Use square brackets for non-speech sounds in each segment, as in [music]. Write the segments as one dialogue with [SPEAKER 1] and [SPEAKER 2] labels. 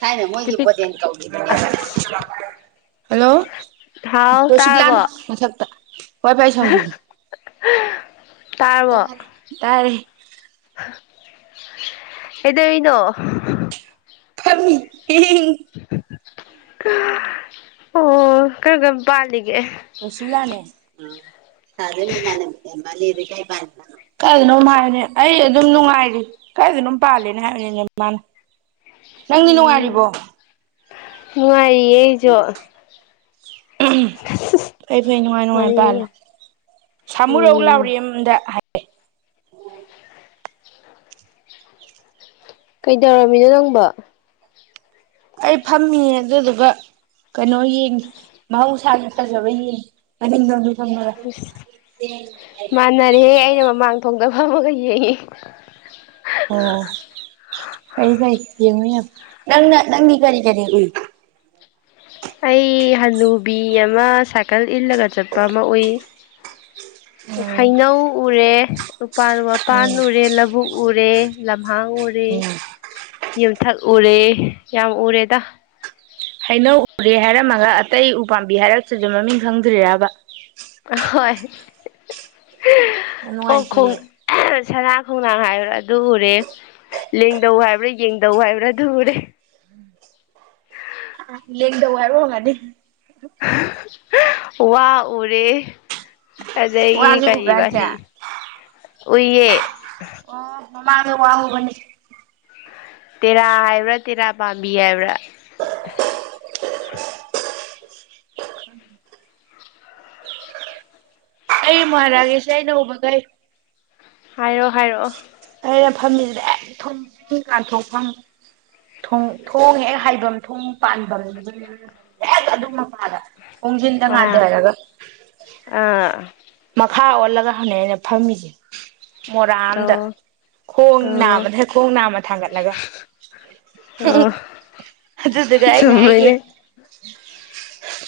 [SPEAKER 1] ꯊꯥꯏꯅ ꯃꯣꯏꯒꯤ
[SPEAKER 2] ꯄꯤꯄꯤꯛ
[SPEAKER 1] ꯕꯣꯗꯦꯟ ꯀꯧꯈꯤꯕꯅꯦꯕ
[SPEAKER 2] ꯑꯁ
[SPEAKER 1] ꯫ ꯍꯜꯂꯣ
[SPEAKER 2] ꯍꯥꯎ
[SPEAKER 1] ꯑꯣ ꯁꯨꯕꯥꯂꯥꯅꯤ
[SPEAKER 2] ꯇꯥꯔꯕꯣ
[SPEAKER 1] ꯃꯊꯛꯇ ꯋꯥꯏ ꯐꯥꯏ ꯁꯝꯈꯤꯕꯅꯤ ꯇꯥꯗ꯭ꯔꯣ ꯇꯥꯔꯦ
[SPEAKER 2] ꯀꯩꯗꯩꯅꯣ
[SPEAKER 1] ꯐꯝꯃꯤ ꯍꯤ ꯍꯤ
[SPEAKER 2] ꯑꯣ ꯀꯔꯝ ꯀꯔꯝ ꯄꯜꯂꯤꯒꯦ
[SPEAKER 1] ꯁꯥꯔ ꯍꯣꯏ ꯃꯥꯃꯥꯟꯅꯕꯅꯦ ꯀꯩꯅꯣꯝ ꯍꯥꯏꯕꯅꯦ ꯑꯩ ꯑꯗꯨꯝ ꯅꯨꯡꯉꯥꯏꯔꯤ ꯀꯥꯏꯗꯅꯣꯝ ꯄꯥꯜꯂꯦꯅ ꯍꯥꯏꯕꯅꯤꯅꯦ ꯃꯥꯅ꯫ ꯅꯪꯗꯤ
[SPEAKER 2] ꯎꯝ
[SPEAKER 1] ꯅꯨꯡꯉꯥꯏꯔꯤꯕꯣ?
[SPEAKER 2] ꯅꯨꯡꯉꯥꯏꯔꯤꯌꯦ ꯑꯩꯖꯨ
[SPEAKER 1] ꯐꯩ ꯐꯩ ꯅꯨꯡꯉꯥꯏ ꯅꯨꯡꯉꯥꯏ ꯄꯥꯜꯂꯣ
[SPEAKER 2] ꯋꯥꯔꯤꯗꯨꯒ
[SPEAKER 1] ꯁꯥꯃꯨꯔꯧ
[SPEAKER 2] ꯎꯝ
[SPEAKER 1] ꯂꯥꯎꯔꯦꯝꯗꯗ
[SPEAKER 2] ꯀꯩꯗꯧꯔꯝꯃꯤꯅꯣ ꯅꯪꯕꯨ
[SPEAKER 1] ꯑꯩ ꯐꯝꯃꯤꯌꯦ ꯑꯗꯨꯗꯨꯒ ꯀꯩꯅꯣ ꯌꯦꯡꯏ ꯃꯍꯧꯁꯥꯒꯤ ꯐꯖꯕ ꯌꯦꯡꯏ ꯃꯅꯤꯡ ꯊꯣꯡꯗ
[SPEAKER 2] ꯏꯁ ꯃꯥꯟꯅꯔꯦꯍꯦ ꯑꯩꯅ ꯃꯃꯥꯡ ꯊꯣꯡꯗ ꯐꯝꯃꯒ ꯌꯦꯡꯏ
[SPEAKER 1] ꯑꯣ ꯐꯩ ꯐꯩ ꯌꯦꯡꯉꯨ ꯌꯦꯡꯉꯨ ꯅꯪꯅ ꯅꯪꯗꯤ ꯀꯔꯤ ꯀꯔꯤ ꯎꯏ
[SPEAKER 2] ꯑꯩ ꯍꯅꯨꯕꯤ ꯑꯃ ꯁꯥꯏꯀꯜ ꯏꯜꯂꯒ ꯆꯠꯄ ꯑꯃ ꯎꯏ
[SPEAKER 1] ꯎꯝ
[SPEAKER 2] ꯍꯩꯅꯧ ꯎꯔꯦ ꯎꯄꯥꯟ ꯋꯥꯄꯥꯟ
[SPEAKER 1] ꯎꯝ
[SPEAKER 2] ꯎꯔꯦ ꯂꯧꯕꯨꯛ ꯎꯔꯦ ꯂꯝꯍꯥꯡ ꯎꯔꯦ
[SPEAKER 1] ꯎꯝ
[SPEAKER 2] ꯌꯨꯝꯊꯛ ꯎꯔꯦ ꯌꯥꯝ ꯎꯔꯦꯗ
[SPEAKER 1] ꯍꯩꯅꯧ ꯎꯔꯦ ꯍꯥꯏꯔꯝꯃꯒ ꯑꯇꯩ ꯎꯄꯥꯥꯝꯕꯤ ꯍꯥꯏꯔꯛꯇ꯭ꯔꯤꯗꯨ ꯃꯃꯤꯡ ꯈꯪꯗ꯭ꯔꯤꯔꯕ
[SPEAKER 2] ꯍꯣꯏ ꯑꯣ ꯈꯣꯡ ꯁꯅꯥ ꯈꯣꯡꯅꯥꯡ ꯍꯥꯏꯕ꯭ꯔꯥ ꯑꯗꯨ ꯎꯔꯦ ꯂꯦꯡꯗꯧ ꯍꯥꯏꯕ꯭ꯔꯥ ꯌꯦꯡꯗꯧ ꯍꯥꯏꯕ꯭ꯔꯥ ꯑꯗꯨꯨ ꯎꯔꯦ
[SPEAKER 1] ꯂꯦꯡꯗꯧ ꯍꯥꯏꯕ ꯑꯣꯏꯔꯝꯒꯅꯤ
[SPEAKER 2] ꯋꯥ ꯎꯔꯦ ꯑꯗꯒꯤ
[SPEAKER 1] ꯋꯥꯖꯨ ꯎꯕ꯭ꯔꯥ
[SPEAKER 2] ꯀꯔꯤꯑꯦꯕ
[SPEAKER 1] ꯍꯥꯏꯖꯦ
[SPEAKER 2] ꯑꯁꯦ꯫
[SPEAKER 1] ꯑꯣ
[SPEAKER 2] ꯎꯏꯌꯦ
[SPEAKER 1] ꯑꯣ ꯃꯃꯥꯥꯡꯗ ꯋꯥ ꯍꯧꯕꯅꯦ
[SPEAKER 2] ꯇꯦꯔꯥ ꯍꯥꯏꯕ꯭ꯔꯥ ꯇꯦꯔꯥ ꯄꯥꯝꯕꯤ ꯍꯥꯏꯕ꯭ꯔꯥ
[SPEAKER 1] ꯑꯩ ꯑꯃꯨꯛ ꯍꯥꯏꯔꯛꯑꯒꯦꯁꯦ ꯑꯩꯅ ꯎꯕꯒꯩ
[SPEAKER 2] ꯍꯥꯏꯔꯣ ꯍꯥꯏꯔꯛꯑꯣ
[SPEAKER 1] ꯑꯩꯅ ꯐꯝꯃꯤꯁꯤꯗ ꯍꯦꯛ ꯊꯣꯡꯖꯤꯟ ꯀꯥꯟꯊꯣꯛꯐꯝ ꯊꯣꯡ ꯊꯣꯡ ꯍꯦꯛ ꯍꯥꯏꯐꯝ ꯊꯣꯡ ꯄꯥꯟꯕꯝ ꯍꯦꯛ ꯑꯗꯨꯝꯃꯛ ꯑꯥꯗ ꯊꯣꯡꯖꯤꯟꯗ
[SPEAKER 2] ꯑ
[SPEAKER 1] ꯉꯥꯗꯔꯒ
[SPEAKER 2] ꯑꯥ
[SPEAKER 1] ꯃꯈꯥ ꯑꯣꯜꯂꯒ ꯍꯟꯅꯦ ꯑꯩꯅ ꯐꯝꯃꯤꯖꯦ ꯃꯣꯔꯥ ꯑꯝꯗ
[SPEAKER 2] ꯑꯣ
[SPEAKER 1] ꯈꯣꯡ
[SPEAKER 2] ꯑꯣ
[SPEAKER 1] ꯅꯥꯝꯃꯗ ꯈꯣꯡ ꯅꯥꯝꯃ ꯊꯥꯡꯒꯠꯂꯒ
[SPEAKER 2] ꯑꯣ
[SPEAKER 1] ꯑꯗꯨꯗꯨꯒ ꯑꯩꯅ ꯑꯩꯒꯤ
[SPEAKER 2] ꯆꯨꯝꯃꯤꯅꯦ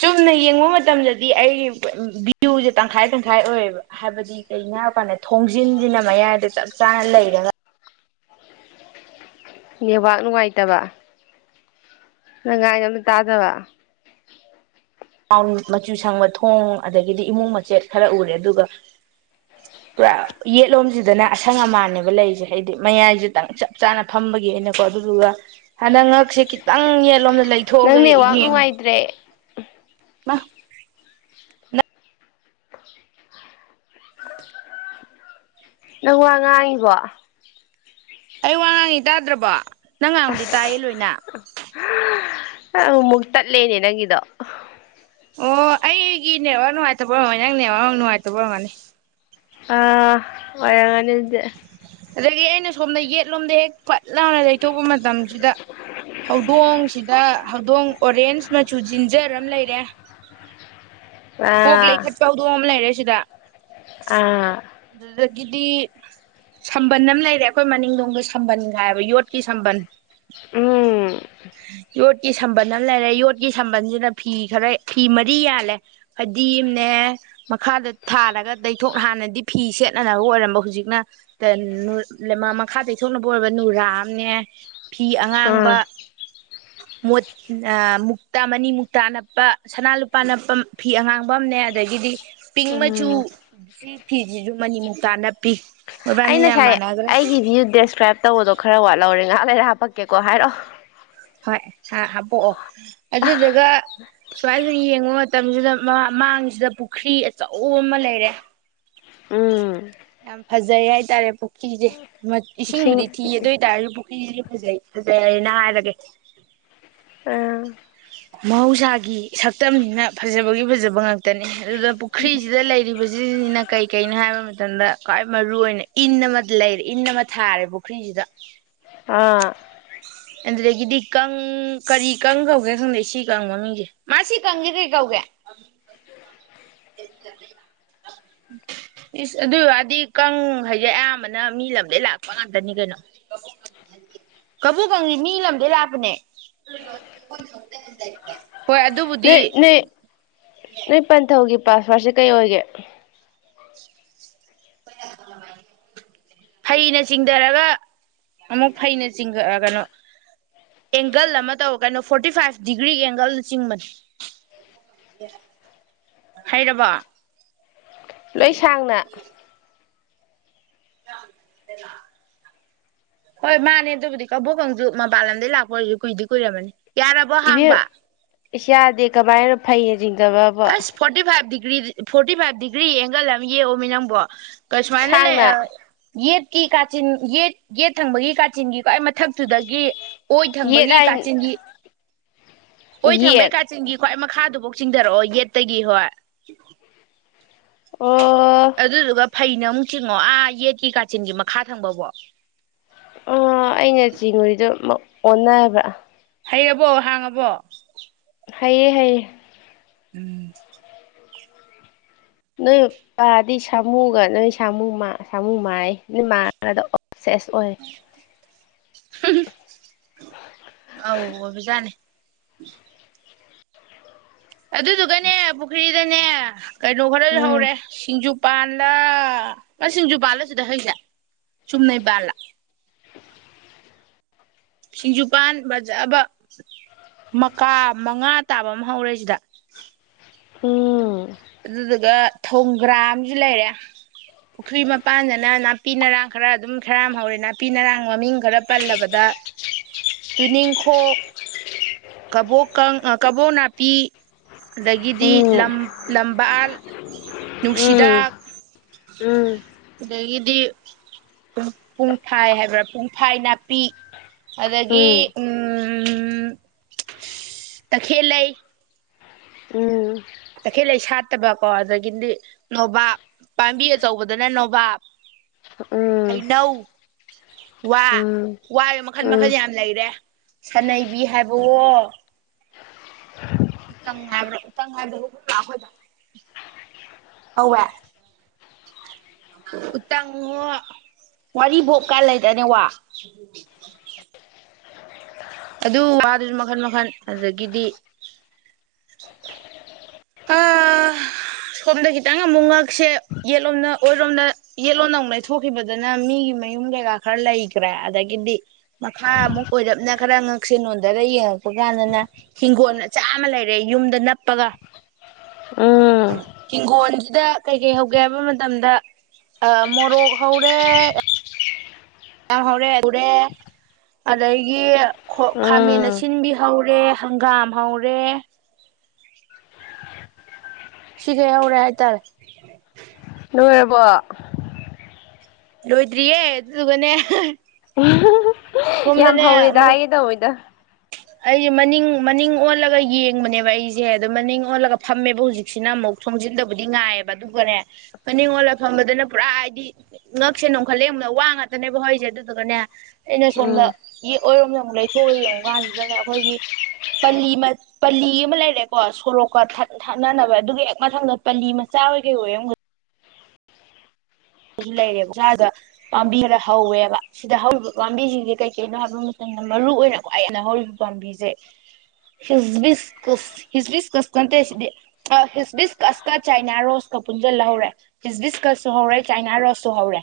[SPEAKER 1] ꯆꯨꯝꯅ ꯌꯦꯡꯕ ꯃꯇꯝꯗꯗꯤ ꯑꯩ ꯚ꯭ꯌꯨꯖꯦ ꯇꯪꯈꯥꯏ ꯇꯪ ꯈꯥꯥꯏ ꯑꯣꯏꯌꯦꯕ ꯍꯥꯏꯕꯗꯤ ꯀꯩꯒꯤꯅꯣ ꯍꯥꯏꯕ ꯀꯥꯟꯗ ꯊꯣꯡꯖꯤꯟꯖꯤꯅ ꯃꯌꯥꯏꯗ ꯆꯞ ꯆꯥꯅ ꯂꯩꯔꯒ
[SPEAKER 2] ꯅꯦꯠꯋꯥꯛ ꯅꯨꯡꯉꯥꯏꯇꯕ ꯅꯪ ꯉꯥꯡꯉꯤꯗꯣ ꯑꯝꯇꯥ ꯇꯥꯗꯕ
[SPEAKER 1] [unintelligible] ꯃꯆꯨ ꯁꯪꯕ ꯊꯣꯡ ꯑꯗꯒꯤꯗꯤ ꯏꯃꯨꯡ ꯃꯆꯦꯠ ꯈꯔ ꯎꯔꯦ ꯑꯗꯨꯒ
[SPEAKER 2] [inaudible]
[SPEAKER 1] ꯄꯨꯔꯥ ꯌꯦꯠꯂꯣꯝꯖꯤꯗꯅ ꯑꯁꯪ ꯑꯃꯥꯟꯅꯦꯕ ꯂꯩꯖꯦ ꯍꯥꯏꯗꯤ ꯃꯌꯥꯏꯖꯤꯗꯪ ꯆꯞ ꯆꯥꯅ ꯐꯝꯕꯒꯤ ꯑꯩꯅꯀꯣ ꯑꯗꯨꯗꯨꯒ ꯍꯟꯗꯛ ꯉꯛꯁꯦ ꯈꯤꯇꯪ ꯌꯦꯠꯂꯣꯝꯗ
[SPEAKER 2] ꯅꯪ
[SPEAKER 1] ꯂꯩꯊꯣꯛꯑꯒ
[SPEAKER 2] ꯅꯦꯠꯋꯥꯛ
[SPEAKER 1] ꯌꯦꯡ
[SPEAKER 2] ꯅꯨꯡꯉꯥꯏꯇ꯭ꯔꯦ
[SPEAKER 1] ꯅꯪ
[SPEAKER 2] ꯅꯪ ꯋꯥ ꯉꯥꯡꯉꯤꯕꯣ
[SPEAKER 1] ꯑꯩ ꯋꯥ ꯉꯥꯡꯉꯤ ꯇꯥꯗ꯭ꯔꯥꯕꯣ ꯅꯪ ꯉꯥꯡꯕꯗꯤ ꯇꯥꯏꯌꯦ
[SPEAKER 2] ꯑꯁ
[SPEAKER 1] ꯂꯣꯏꯅ
[SPEAKER 2] ꯑꯃꯨꯛ ꯃꯨꯛ ꯇꯠꯂꯦꯅꯦ ꯅꯪꯒꯤꯗꯣ
[SPEAKER 1] ꯑꯣ ꯑꯩꯒꯤ ꯅꯦꯠꯋꯥꯥꯛ ꯅꯨꯡꯉꯥꯏꯇꯕ ꯑꯣꯏꯔꯝꯃꯅꯤ ꯅꯪ ꯅꯦꯠꯋꯥꯥꯛ ꯅꯨꯡꯉꯥꯏꯇꯕ ꯑꯣꯏꯔꯝꯒꯅꯤ
[SPEAKER 2] ꯑꯥ ꯑꯣꯏꯔꯝꯒꯅꯤ ꯑꯗꯨꯗꯤ
[SPEAKER 1] ꯑꯗꯒꯤ ꯑꯩꯅ ꯁꯣꯝꯗ ꯌꯦꯠꯂꯣꯝꯗ ꯍꯦꯛ ꯐꯠ ꯂꯥꯎꯅ ꯂꯩꯊꯣꯛꯄ ꯃꯇꯝꯖꯤꯗ ꯍꯧꯗꯣꯡꯖꯤꯗ ꯍꯧꯗꯣꯡ ꯑꯣꯔꯦꯟꯁ ꯃꯆꯨ ꯖꯤꯟꯖꯔ ꯑꯝ ꯂꯩꯔꯦ ꯀꯣꯛ
[SPEAKER 2] ꯑꯥ
[SPEAKER 1] ꯂꯩꯈꯠꯄ ꯍꯧꯗꯣꯡ ꯑꯃ ꯂꯩꯔꯦ ꯁꯤꯗ
[SPEAKER 2] ꯑꯥ
[SPEAKER 1] ꯑꯗꯨꯗꯒꯤꯗꯤ ꯁꯝꯕꯟ ꯑꯃ ꯂꯩꯔꯦ ꯑꯩꯈꯣꯏ ꯃꯅꯤꯡꯗꯣꯡꯗ ꯁꯝꯕꯟꯈꯥꯏꯕ ꯌꯣꯠꯀꯤ ꯁꯝꯕꯟ
[SPEAKER 2] ꯎꯝ
[SPEAKER 1] ꯌꯣꯠ ꯀꯤ ꯁꯝꯕꯟ ꯑꯃ ꯂꯩꯔꯦ ꯌꯣꯠꯀꯤ ꯁꯝꯕꯟꯖꯤꯅ ꯐꯤ ꯈꯔ ꯐꯤ ꯃꯔꯤ ꯌꯥꯜꯂꯦ ꯐꯥꯗꯤꯝꯅꯦ ꯃꯈꯥꯗ ꯊꯥꯔꯒ ꯇꯩꯊꯣꯛ ꯍꯥꯟꯅꯗꯤ ꯐꯤ ꯁꯦꯠꯅꯅꯕ ꯑꯣꯏꯔꯝꯕ ꯍꯨꯖꯤꯛꯅ [unintelligible] ꯃꯈꯥ ꯇꯩꯊꯣꯛꯅꯕ ꯑꯣꯏꯕ ꯅꯨꯔꯥ ꯑꯝꯅꯦ ꯐꯤ ꯑꯉꯥꯡꯕ
[SPEAKER 2] ꯎꯝ
[SPEAKER 1] ꯃꯣꯠ ꯑꯥ ꯃꯨꯛꯇꯥ ꯃꯅꯤ ꯃꯨꯛꯇꯥ ꯅꯞꯄ ꯁꯅꯥ ꯂꯨꯄꯥ ꯅꯞꯄ ꯐꯤ ꯑꯉꯥꯡꯕ ꯑꯝꯅꯦ ꯑꯗꯒꯤꯗꯤ ꯄꯤꯡ ꯃꯆꯨ
[SPEAKER 2] ꯎꯝ
[SPEAKER 1] ꯁꯤ ꯐꯤꯖꯤꯖꯨ ꯃꯅꯤꯃꯨꯛꯇꯥ ꯅꯞꯄꯤ
[SPEAKER 2] ꯑꯩ
[SPEAKER 1] ꯃꯣꯏꯕꯥꯅꯤ ꯌꯥꯝ
[SPEAKER 2] ꯅꯁꯥꯏ
[SPEAKER 1] ꯃꯥꯟꯅꯈ꯭ꯔꯦ
[SPEAKER 2] ꯑꯩꯒꯤ ꯚ꯭ꯌꯨ ꯗꯦꯁꯀ꯭ꯔꯥꯏꯞ ꯇꯧꯕꯗꯣ ꯈꯔ ꯋꯥꯠꯂꯧꯔꯦ ꯉꯥꯏꯍꯥꯛ ꯂꯩꯔ ꯍꯥꯄꯛꯀꯦꯀꯣ ꯍꯥꯏꯔꯛꯑꯣ
[SPEAKER 1] ꯍꯣꯏ ꯍꯥ ꯍꯥꯄꯛꯑꯣ ꯑꯗꯨꯗꯨꯒ ꯁꯨꯃꯥꯏꯟ ꯁꯨꯝ ꯌꯦꯡꯕ ꯃꯥ ꯇꯝꯖꯤꯗ ꯃꯥꯡ ꯃꯥꯡꯁꯤꯗ ꯄꯨꯈ꯭ꯔꯤ ꯑꯆꯧꯕ ꯑꯃ ꯂꯩꯔꯦ
[SPEAKER 2] ꯎꯝ
[SPEAKER 1] ꯌꯥꯝ ꯐꯖꯩ ꯍꯥꯏꯇꯥꯔꯦ ꯄꯨꯈꯤꯖꯦ ꯃꯥꯠ
[SPEAKER 2] ꯁꯤꯡ
[SPEAKER 1] ꯏꯁꯤꯡꯕꯨꯗꯤ ꯊꯤ ꯑꯗꯨ ꯑꯣꯏ ꯇꯥꯔꯖꯨ ꯄꯨꯛ [unintelligible] ꯐꯖꯩ ꯐꯖꯔꯦꯅ ꯍꯥꯏꯔꯒꯦ
[SPEAKER 2] ꯑꯥ
[SPEAKER 1] ꯃꯍꯧꯁꯥꯒꯤ ꯁꯛꯇꯝꯅꯤꯅ ꯐꯖꯕꯒꯤ ꯐꯖꯕ ꯉꯥꯛꯇꯅꯤ ꯑꯗꯨꯗꯨꯅ ꯄꯨꯈ꯭ꯔꯤꯖꯤꯗ ꯂꯩꯔꯤꯕ ꯖꯤꯖꯤꯅ ꯀꯩ ꯀꯩꯅꯣ ꯍꯥꯏꯕ ꯃꯇꯝꯗ ꯈ꯭ꯋꯥꯏ ꯃꯔꯨ ꯑꯣꯏꯅ ꯏꯟ ꯑꯃꯗꯤ ꯂꯩꯔꯦ ꯏꯟ ꯑꯃ ꯊꯥꯔꯦ ꯄꯨꯈ꯭ꯔꯤꯖꯤꯗ
[SPEAKER 2] ꯑꯥ
[SPEAKER 1] ꯑꯗꯨꯗꯥꯒꯤꯗꯤ ꯀꯪ ꯀꯔꯤ ꯀꯪ ꯀꯧꯒꯦ ꯈꯪꯗꯦ ꯁꯤ ꯀꯪ ꯃꯃꯤꯡꯖꯦ ꯃꯥꯁꯤ ꯀꯪꯖꯤ ꯀꯩ ꯀꯧꯒꯦ
[SPEAKER 2] [unintelligible]
[SPEAKER 1] [unintelligible] ꯏꯁ ꯑꯗꯨꯏ ꯋꯥꯗꯤ ꯀꯪ ꯍꯥꯏꯁꯦ ꯑꯌꯥꯝꯕꯅ ꯃꯤ ꯂꯝꯗꯩ ꯂꯥꯛꯄ ꯉꯥꯛꯇꯅꯤ ꯀꯩꯅꯣ ꯀꯕꯣ ꯀꯥꯡꯁꯤ ꯃꯤ ꯂꯝꯗꯩ ꯂꯥꯛꯄꯅꯦ ꯍꯣꯏ
[SPEAKER 2] ꯅꯣꯏ
[SPEAKER 1] ꯑꯗꯨꯕꯨꯗꯤ
[SPEAKER 2] ꯅꯣꯏ ꯅꯣꯏ ꯄꯟꯊꯧꯒꯤ ꯄꯥꯁꯋꯥꯔꯠꯁꯦ ꯀꯩ ꯑꯣꯏꯒꯦ
[SPEAKER 1] [unintelligible] ꯐꯩꯅ ꯆꯤꯡꯊꯔꯒ ꯑꯃꯨꯛ ꯐꯩꯅ ꯆꯤꯡ ꯀꯩꯅꯣ ꯑꯦꯡꯒꯜ ꯑꯃ ꯇꯧ ꯀꯩꯅꯣ ꯐꯣꯔꯇꯤ ꯐꯥꯏꯚ ꯗꯤꯒ꯭ꯔꯤꯒꯤ ꯑꯦꯡꯒꯜꯅ ꯆꯤꯡꯕꯅꯤ ꯍꯩꯔꯕ
[SPEAKER 2] ꯂꯣꯏ ꯁꯥꯡꯅ [unintelligible]
[SPEAKER 1] ꯍꯣꯏ ꯃꯥꯅꯦ ꯑꯗꯨꯕꯨꯗꯤ ꯀꯕꯣꯛ ꯀꯥꯡꯖꯨ ꯃꯄꯥꯟ ꯂꯝꯗꯒꯤꯩ ꯂꯥꯛꯄ ꯑꯣꯏꯔꯁꯨ ꯀꯨꯏꯗꯤ ꯀꯨꯏꯔꯔꯕꯅꯤ ꯌꯥꯔꯕꯣ
[SPEAKER 2] ꯏꯕꯦꯝ
[SPEAKER 1] ꯍꯥꯡꯕ
[SPEAKER 2] ꯏꯁ ꯌꯥꯗꯦ ꯀꯃꯥꯏꯅꯅꯣ ꯐꯩꯅ ꯆꯤꯡꯊꯕ
[SPEAKER 1] ꯑꯁ forty five degree forty five degree angle ꯑꯃ ꯌꯦꯛꯑꯣꯃꯤ ꯅꯪꯕꯣ ꯀꯩꯁꯨꯃꯥꯏ ꯂꯩ
[SPEAKER 2] ꯁꯥꯡꯅ
[SPEAKER 1] ꯑ ꯌꯦꯠꯀꯤ ꯀꯥꯆꯤꯟ ꯌꯦꯠ ꯌꯦꯠ ꯊꯪꯕꯒꯤ ꯀꯥꯆꯤꯟꯒꯤꯀꯣ ꯑꯩ ꯃꯊꯛꯇꯨꯗꯒꯤ ꯑꯣꯏ
[SPEAKER 2] ꯌꯦꯠ
[SPEAKER 1] ꯊꯪꯕꯒꯤ
[SPEAKER 2] ꯍꯥꯏ
[SPEAKER 1] ꯀꯥꯆꯤꯟꯒꯤ ꯑꯣꯏ ꯊꯪꯕꯒꯤ
[SPEAKER 2] ꯌꯦꯠ
[SPEAKER 1] ꯀꯥꯆꯤꯟ ꯆꯤꯡꯒꯤ ꯈ꯭ꯋꯥꯏ ꯃꯈꯥꯗꯨꯐꯧ ꯆꯤꯡꯊꯔꯛꯑꯣ ꯌꯦꯠꯇꯒꯤ ꯍꯣꯏ
[SPEAKER 2] ꯑꯣ
[SPEAKER 1] ꯑꯗꯨꯗꯨꯒ ꯐꯩꯅ ꯑꯃꯨꯛ ꯆꯤꯡꯉꯣ ꯑꯥ ꯌꯦꯠꯀꯤ ꯀꯥꯆꯤꯟꯒꯤ ꯃꯈꯥ ꯊꯪꯕꯐꯥꯎ
[SPEAKER 2] ꯑ ꯑꯩꯅ ꯆꯤꯉꯨꯔꯤꯗꯨ ꯑꯣꯟꯅꯕ꯭ꯔꯥ
[SPEAKER 1] ꯍꯩꯔꯕꯣ ꯍꯥꯡꯉꯕꯣ
[SPEAKER 2] ꯍꯥꯏꯌꯦ ꯍꯥꯏꯌꯦ
[SPEAKER 1] ꯎꯝ
[SPEAKER 2] ꯅꯣꯏ ꯄꯗꯤ ꯁꯥꯃꯨꯒ ꯅꯣꯏ ꯁꯥꯃꯨ ꯁꯥꯃꯨ ꯃꯥꯥꯏ ꯅꯣꯏ ꯃꯥꯡꯗ ꯑꯣ ꯁꯦꯁ ꯑꯣꯏ
[SPEAKER 1] ꯍꯨ ꯍꯨꯝ ꯑꯧ ꯑꯣꯏꯕꯖꯥꯠꯅꯤ ꯑꯗꯨꯗꯨꯒꯅꯦ ꯄꯨꯈ꯭ꯔꯤꯗꯅꯦ ꯀꯩꯅꯣ ꯈꯔ
[SPEAKER 2] ꯎꯝ
[SPEAKER 1] ꯂꯧꯍꯧꯔꯦ ꯁꯤꯡꯖꯨꯞ ꯄꯥꯜꯂꯥ ꯃꯥ ꯁꯤꯡꯖꯨ ꯄꯥꯜꯂ ꯁꯤꯗ ꯍꯩꯁꯦ ꯁꯨꯝꯅꯩ ꯄꯥꯜꯂ ꯁꯤꯡꯖꯨꯄꯥꯟ ꯐꯖꯕ ꯃꯀꯥ ꯃꯉꯥ ꯇꯥꯕ ꯑꯃ ꯍꯧꯔꯦ ꯁꯤꯗ
[SPEAKER 2] ꯎꯝ
[SPEAKER 1] ꯑꯗꯨꯗꯨꯒ ꯊꯣꯡꯒ꯭ꯔꯥꯝ ꯑꯃꯁꯨ ꯂꯩꯔꯦ ꯄꯨꯈ꯭ꯔꯤ ꯃꯄꯥꯟꯗꯅ ꯅꯥꯄꯤ ꯅꯔꯥꯡ ꯈꯔ ꯑꯗꯨꯝ ꯈꯔ ꯑꯃ ꯍꯧꯔꯦ ꯅꯥꯄꯤ ꯅꯔꯥꯡ ꯃꯃꯤꯡ ꯈꯔ ꯄꯜꯂꯕꯗ
[SPEAKER 2] [unintelligible]
[SPEAKER 1] ꯇꯨꯅꯤꯡꯈꯣꯛ ꯀꯕꯣꯛ ꯀꯪ ꯀꯕꯣꯛ ꯅꯥꯄꯤ ꯑꯗꯒꯤꯗꯤ
[SPEAKER 2] ꯎꯝ
[SPEAKER 1] ꯂꯝ ꯂꯝꯕꯥꯜ
[SPEAKER 2] ꯎꯝ
[SPEAKER 1] ꯅꯨꯡꯁꯤꯗꯥꯛ ꯑꯗꯒꯤꯗꯤ ꯄꯨꯡꯐꯥꯏ ꯍꯥꯏꯕ꯭ꯔꯥ ꯄꯨꯡꯐꯥꯏ ꯅꯥꯄꯤ ꯑꯗꯒꯤ
[SPEAKER 2] ꯎꯝ
[SPEAKER 1] ꯎꯝ ꯇꯈꯦꯜ ꯂꯩ
[SPEAKER 2] ꯎꯝ ꯎꯝ
[SPEAKER 1] ꯇꯈꯦꯜ ꯂꯩ ꯁꯥꯠꯇꯕꯀꯣ ꯑꯗꯒꯤꯗꯤ ꯅꯣꯕꯥꯞ ꯄꯥꯝꯕꯤ ꯑꯆꯧꯕꯗꯅ ꯅꯣꯕꯥꯞ
[SPEAKER 2] ꯎꯝ
[SPEAKER 1] ꯍꯩꯅꯧ ꯋꯥ ꯋꯥ
[SPEAKER 2] ꯎꯝ
[SPEAKER 1] ꯃꯈꯜ ꯃꯈꯜ
[SPEAKER 2] ꯎꯝ
[SPEAKER 1] ꯌꯥꯝ ꯂꯩꯔꯦ ꯁꯅꯩꯕꯤ ꯍꯥꯏꯕꯋꯣ ꯎꯇꯪ ꯍꯥꯏꯕ꯭ꯔ ꯎꯇꯪ ꯍꯥꯏꯕ꯭ꯔꯣ ꯍꯧꯌꯦ ꯎꯇꯪꯉꯣ ꯋꯥꯔꯤꯕꯣꯞ ꯂꯩꯏꯗꯥꯏꯅꯦ ꯋꯥ ꯑꯗꯨ ꯋꯥꯗꯨꯁꯨ ꯃꯈꯟ ꯃꯈꯟ ꯑꯗꯒꯤꯗꯤ ꯑꯥ
[SPEAKER 2] [inaudible]
[SPEAKER 1] ꯁꯣꯝꯗ ꯈꯤꯇꯪ ꯑꯃꯨꯛ ꯉꯛꯁꯦ ꯌꯦꯠꯂꯣꯝꯗ ꯑꯣꯏꯔꯣꯝꯗ ꯌꯦꯠꯂꯣꯗ ꯑꯃꯨꯛ ꯂꯩꯊꯣꯛꯈꯤꯕꯗꯅ ꯃꯤꯒꯤ ꯃꯌꯨꯝ ꯀꯩꯀꯥ ꯈꯔ ꯂꯩꯈ꯭ꯔꯦ ꯑꯗꯒꯤꯗꯤ ꯃꯈꯥ ꯑꯃꯨꯛ ꯑꯣꯏꯔꯞꯅ ꯈꯔ ꯉꯛꯁꯦ ꯅꯣꯟꯗꯔ ꯌꯦꯡꯉꯛꯄ ꯀꯥꯟꯗꯅ ꯍꯤꯡꯒꯣꯜ ꯑꯆꯥ ꯑꯃ ꯂꯩꯔꯦ ꯌꯨꯝꯗ ꯅꯞꯄꯒ
[SPEAKER 2] ꯎꯝ
[SPEAKER 1] ꯍꯤꯡꯒꯣꯟꯁꯤꯗ ꯀꯩ ꯀꯩ ꯍꯧꯒꯦ ꯍꯥꯏꯕ ꯃꯇꯝꯗ ꯑ ꯃꯣꯔꯣꯛ ꯍꯧꯔꯦ ꯌꯥꯝ ꯍꯧꯔꯦ ꯎꯔꯦ ꯑꯗꯒꯤ ꯈꯣ ꯈꯥꯃꯦꯟ
[SPEAKER 2] ꯎꯝ
[SPEAKER 1] ꯁꯤꯟꯕꯤ ꯍꯧꯔꯦ ꯍꯪꯒꯥꯝ ꯍꯧꯔꯦ ꯁꯤꯒꯩ ꯍꯧꯔꯦ ꯍꯥꯏꯇꯥꯔꯦ
[SPEAKER 2] ꯂꯣꯏꯔꯕꯣ
[SPEAKER 1] ꯂꯣꯏꯗ꯭ꯔꯤꯌꯦ ꯑꯗꯨꯗꯨꯒꯅꯦ
[SPEAKER 2] [unintelligible] ꯌꯥꯝ ꯍꯧꯔꯦꯗ ꯍꯥꯏꯒꯦ ꯇꯧꯏꯗ
[SPEAKER 1] ꯑꯩ ꯃꯅꯤꯡ ꯃꯅꯤꯡ ꯑꯣꯜꯂꯒ ꯌꯦꯡꯕꯅꯦꯕ ꯑꯩꯖꯦ ꯑꯗꯣ ꯃꯅꯤꯡ ꯑꯣꯜꯂꯒ ꯐꯝꯃꯦꯕ ꯍꯧꯖꯤꯛꯁꯤꯅ ꯑꯃꯨꯛ ꯊꯣꯡꯖꯤꯟꯗꯕꯨꯗꯤ ꯉꯥꯏꯌꯦꯕ ꯑꯗꯨꯒꯅꯦ ꯐꯅꯤꯡ ꯑꯣꯜꯂ ꯐꯝꯕꯗꯅ ꯄꯨꯔꯥ ꯍꯥꯏꯗꯤ ꯉꯛꯁꯦ ꯅꯣꯟꯈꯠꯂꯦ ꯌꯦꯡꯕꯗꯥ ꯋꯥ ꯉꯥꯛꯇꯅꯦꯕ ꯍꯧꯔꯤꯖꯦ ꯑꯗꯨꯗꯨꯒꯅꯦ ꯑꯩꯅ ꯁꯣꯝꯗ
[SPEAKER 2] ꯎꯝ
[SPEAKER 1] ꯌꯦꯛ ꯑꯣꯏꯔꯣꯝꯗ ꯑꯃꯨꯛ ꯂꯩꯊꯣꯛꯑ ꯌꯦꯡꯉꯨ ꯀꯥꯟꯁꯤꯗꯅꯦ ꯑꯩꯈꯣꯏꯒꯤ ꯄꯜꯂꯤ ꯃ ꯄꯜꯂꯤ ꯑꯃ ꯂꯩꯔꯦꯀꯣ ꯁꯣꯔꯣꯛꯀ ꯊꯠ ꯊꯠꯅꯅꯕ ꯑꯗꯨꯒꯤ ꯍꯦꯛ ꯃꯊꯪꯗ ꯄꯜꯂꯤ ꯃꯆꯥ ꯑꯣꯏ ꯀꯩ ꯑꯣꯏ ꯑꯝꯒ ꯁꯨ ꯂꯩꯔꯦꯕ ꯆꯥꯕ ꯄꯥꯝꯕꯤ ꯈꯔ ꯍꯧꯌꯦꯕ ꯁꯤꯗ ꯍꯧꯔꯤꯕ ꯄꯥꯝꯕꯤꯁꯤꯡꯁꯦ ꯀꯩ ꯀꯩꯅꯣ ꯍꯥꯏꯕ ꯃꯇꯝꯗ ꯃꯔꯨ ꯑꯣꯏꯅ ꯈ꯭ꯋꯥꯏ ꯍꯦꯟꯅ ꯍꯧꯔꯤꯕ ꯄꯥꯝꯕꯤꯖꯦ ꯍꯤꯁꯕꯤꯁꯀꯁ ꯍꯤꯁꯕꯤꯁꯀꯁ ꯅꯠꯇꯦ ꯁꯤꯗꯤ ꯑ ꯍꯤꯁꯕꯤꯁꯀꯁꯀ ꯆꯥꯏꯅꯥ ꯔꯣꯁꯀ ꯄꯨꯟꯖꯟꯂ ꯍꯧꯔꯦ ꯍꯤꯁꯕꯤꯁꯀꯁꯨ ꯍꯧꯔꯦ ꯆꯥꯏꯅꯥ ꯔꯣꯁꯁꯨ ꯍꯧꯔꯦ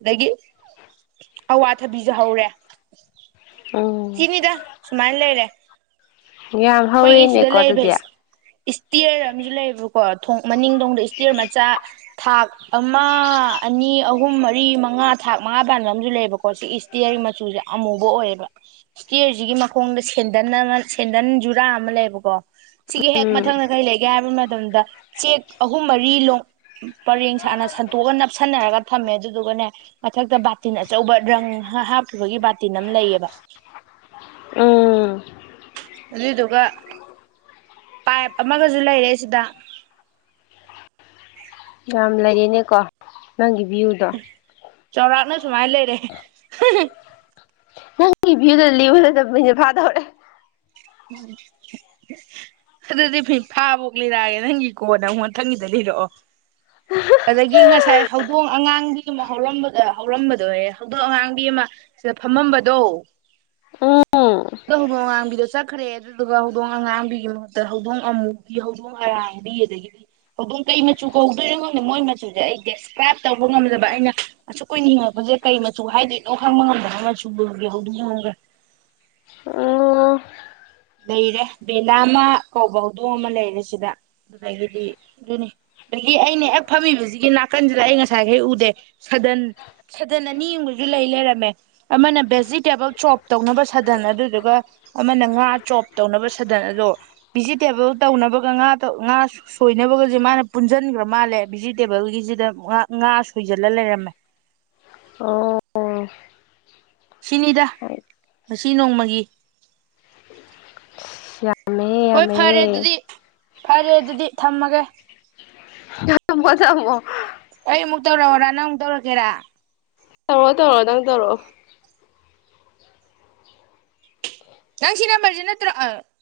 [SPEAKER 1] ꯑꯗꯒꯤ ꯑꯋꯥꯊꯕꯤꯁꯨ ꯍꯧꯔꯦ
[SPEAKER 2] ꯎꯝ
[SPEAKER 1] ꯁꯤꯅꯤꯗ ꯁꯨꯃꯥꯏ ꯂꯩꯔꯦ
[SPEAKER 2] ꯌꯥꯝ
[SPEAKER 1] ꯈꯣꯏꯒꯤ ꯁꯤꯗ
[SPEAKER 2] ꯍꯧꯔꯦꯅꯦꯀꯣ
[SPEAKER 1] ꯂꯩꯔꯤꯕ
[SPEAKER 2] ꯑꯗꯨꯗꯤ
[SPEAKER 1] ꯏꯁ ꯏꯁꯇꯤꯌꯔ ꯑꯃꯖꯨ ꯂꯩꯕꯀꯣ ꯊꯣꯡ ꯃꯅꯤꯡꯗꯣꯡꯗ ꯏꯁꯇꯤꯔ ꯃꯆꯥ ꯊꯥꯛ ꯑꯃ ꯑꯅꯤ ꯑꯍꯨꯝ ꯃꯔꯤ ꯃꯉꯥ ꯊꯥꯛ ꯃꯉꯥ ꯄꯥꯟꯕ ꯑꯃꯁꯨ ꯂꯩꯕꯀꯣ ꯁꯤꯏꯁ ꯇꯦꯌꯔ ꯃꯆꯨꯖꯦ ꯑꯃꯨꯕ ꯑꯣꯏꯌꯦꯕ ꯏꯁꯇꯤꯌꯔꯖꯤꯒꯤ ꯃꯈꯣꯡꯗ ꯁꯦꯟꯗꯟ ꯑꯃ ꯁꯦꯟꯗꯟ ꯖꯨꯔꯥ ꯑꯃ ꯂꯩꯑꯦꯕꯀꯣ ꯁꯤꯒꯤ ꯍꯦꯛ
[SPEAKER 2] ꯎꯝ
[SPEAKER 1] ꯃꯊꯪꯗ ꯀꯔꯤ ꯂꯩꯒꯦ ꯍꯥꯏꯕ ꯃꯇꯝꯗ ꯆꯦꯛ ꯑꯍꯨꯝ ꯃꯔꯤ ꯂꯣꯡ ꯄꯔꯦꯡ ꯁꯥꯅ ꯁꯟꯇꯣꯛꯑꯒꯥ ꯅꯞꯁꯟꯅꯔꯒ ꯊꯝꯃꯦ ꯑꯗꯨꯗꯨꯒꯅꯦ ꯃꯊꯛꯇ ꯕꯥꯇꯤꯟ ꯑꯆꯧꯕ ꯔꯪ ꯍꯥ ꯍꯥꯞꯈꯤꯕꯒꯤ ꯕꯥꯇꯤꯟ ꯑꯃ ꯂꯩꯑꯕ [inaudible]
[SPEAKER 2] ꯎꯝ
[SPEAKER 1] ꯑꯗꯨꯗꯨꯒ ꯄꯥꯏꯞ ꯑꯃꯒꯁꯨ ꯂꯩꯔꯦ ꯁꯤꯗ
[SPEAKER 2] ꯌꯥꯝ ꯂꯩꯔꯦꯅꯦꯀꯣ ꯅꯪꯒꯤ ꯚ꯭ꯌꯨꯗꯣ
[SPEAKER 1] ꯆꯥꯎꯔꯥꯛꯅ ꯁꯨꯃꯥꯏꯅ ꯂꯩꯔꯦ
[SPEAKER 2] ꯅꯪꯒꯤ ꯚꯤꯌꯨꯗ [unintelligible] ꯐꯥꯗꯧꯔꯦ
[SPEAKER 1] [inaudible] ꯑꯗꯨꯗꯤ ꯐꯤ ꯐꯥꯕꯧ ꯂꯤꯔꯛꯑꯒꯦ ꯅꯪꯒꯤ ꯀꯣꯟꯅ ꯑꯃꯨꯛ ꯃꯊꯪꯒꯤꯗ ꯂꯤꯔꯛꯑꯣ ꯑꯗꯒꯤ ꯉꯁꯥꯏ ꯍꯧꯗꯣꯡ ꯑꯉꯥꯡꯕꯤ ꯑꯃ ꯍꯧꯔꯝꯕꯗ ꯍꯧꯔꯝꯕꯗꯣꯌꯦ ꯍꯧꯗꯣꯡ ꯑꯉꯥꯡꯕꯤ ꯑꯃ ꯁꯤꯗ ꯐꯝꯃꯝꯕꯗꯣ
[SPEAKER 2] ꯎꯝ
[SPEAKER 1] ꯑꯗꯨ ꯍꯧꯗꯣꯡ ꯑꯉꯥꯡꯕꯤꯗꯣ ꯈ꯭ꯔꯦ ꯑꯗꯨꯗꯨꯒ ꯍꯧꯗꯣꯡ ꯑꯉꯥꯡꯕꯤꯒꯤ ꯃꯍꯨꯠꯇ ꯍꯧꯗꯣꯡ ꯑꯃꯨꯕꯤ ꯍꯧꯗꯣꯡ ꯑꯔꯥꯡꯕꯤ ꯑꯗꯒꯤꯗꯤ ꯍꯧꯗꯣꯡ ꯀꯩ ꯃꯆꯨ ꯀꯧꯗꯣꯏꯅ ꯈꯪꯗꯣ ꯃꯣꯏ ꯃꯆꯨꯖꯦ ꯃꯁꯤ ꯑꯩ ꯗꯦꯁꯀ꯭ꯔꯥꯏꯞ ꯇꯧꯕ ꯉꯝꯖꯕ ꯑꯩꯅ ꯑꯁꯨ ꯀꯨꯏꯅꯤꯡꯉꯛꯄꯁꯦ ꯀꯔꯤ ꯃꯆꯨ ꯍꯥꯏꯗꯣꯏꯅꯣ ꯈꯪꯕ ꯉꯝꯗꯅꯣ ꯃꯆꯨ ꯂꯒꯦ ꯍꯧꯗꯤ ꯌꯦꯒꯦ
[SPEAKER 2] ꯑꯣ
[SPEAKER 1] ꯂꯩꯔꯦ ꯕꯦꯂꯥ ꯑꯃ ꯀꯧꯕ ꯍꯧꯗꯣꯡ ꯑꯃ ꯂꯩꯔꯦ ꯁꯤꯗ ꯑꯗꯨꯗꯒꯤꯗꯤ ꯑꯗꯨꯨꯅꯤ ꯑꯗꯒꯤ ꯑꯩꯅ ꯍꯦꯛ ꯐꯝꯃꯤꯕꯁꯤꯒꯤ ꯅꯥꯀꯟꯁꯤꯗ ꯑꯩ ꯉꯁꯥꯏꯈꯩ ꯎꯗꯦ ꯁꯗꯟ ꯁꯥꯗꯟ ꯑꯅꯤ ꯑꯨꯝꯒꯁꯨ ꯂꯩ ꯂꯩꯔꯝꯃꯦ ꯑꯃꯅ ꯚꯦꯖꯤꯇꯦꯕꯜ ꯆꯣꯞ ꯇꯧꯅꯕ ꯁꯥꯗꯟ ꯑꯗꯨꯗꯨꯒ ꯑꯃꯅ ꯉꯥ ꯆꯣꯞ ꯇꯧꯅꯕ ꯁꯥꯗꯟ ꯑꯗꯣ ꯚꯤꯖꯤꯇꯦꯕꯜ ꯇꯧꯅꯕꯒ ꯉꯥ ꯉꯥ ꯁꯣꯏꯅꯕꯒꯁꯦ ꯃꯥꯅ ꯄꯨꯟꯁꯤꯟꯈ꯭ꯔ ꯃꯥꯜꯂꯦ ꯚꯤꯖꯤꯇꯦꯕꯜꯒꯤꯁꯤꯗ ꯉ ꯉꯥ ꯁꯣꯏꯁꯤꯜꯂ ꯂꯩꯔꯝꯃꯦ
[SPEAKER 2] ꯑꯣ ꯑꯣ
[SPEAKER 1] ꯁꯤꯅꯤꯗ ꯉ ꯅꯣꯡꯃꯒꯤ
[SPEAKER 2] ꯌꯥꯝꯃꯦꯍꯦ
[SPEAKER 1] ꯍꯣꯏ ꯐꯔꯦ
[SPEAKER 2] ꯌꯥꯝꯃꯦꯍꯦ
[SPEAKER 1] ꯑꯗꯨꯗꯤ ꯐꯔꯦ ꯑꯗꯨꯗꯤ ꯊꯝꯃꯒꯦ
[SPEAKER 2] [unintelligible]
[SPEAKER 1] ꯑꯩ ꯑꯃꯨꯛ ꯇꯧꯔꯛꯑꯣꯔꯥ ꯅꯪꯨꯛ ꯇꯔꯛꯀꯦꯔꯥ
[SPEAKER 2] ꯇꯧꯔ‌ꯣ ꯇꯧꯔ‌ꯣ ꯅꯪ ꯇꯧꯔꯛꯑꯣ
[SPEAKER 1] ꯉꯪꯁꯤꯅꯝꯕꯔꯁꯤꯅꯠꯇ꯭ꯔꯣ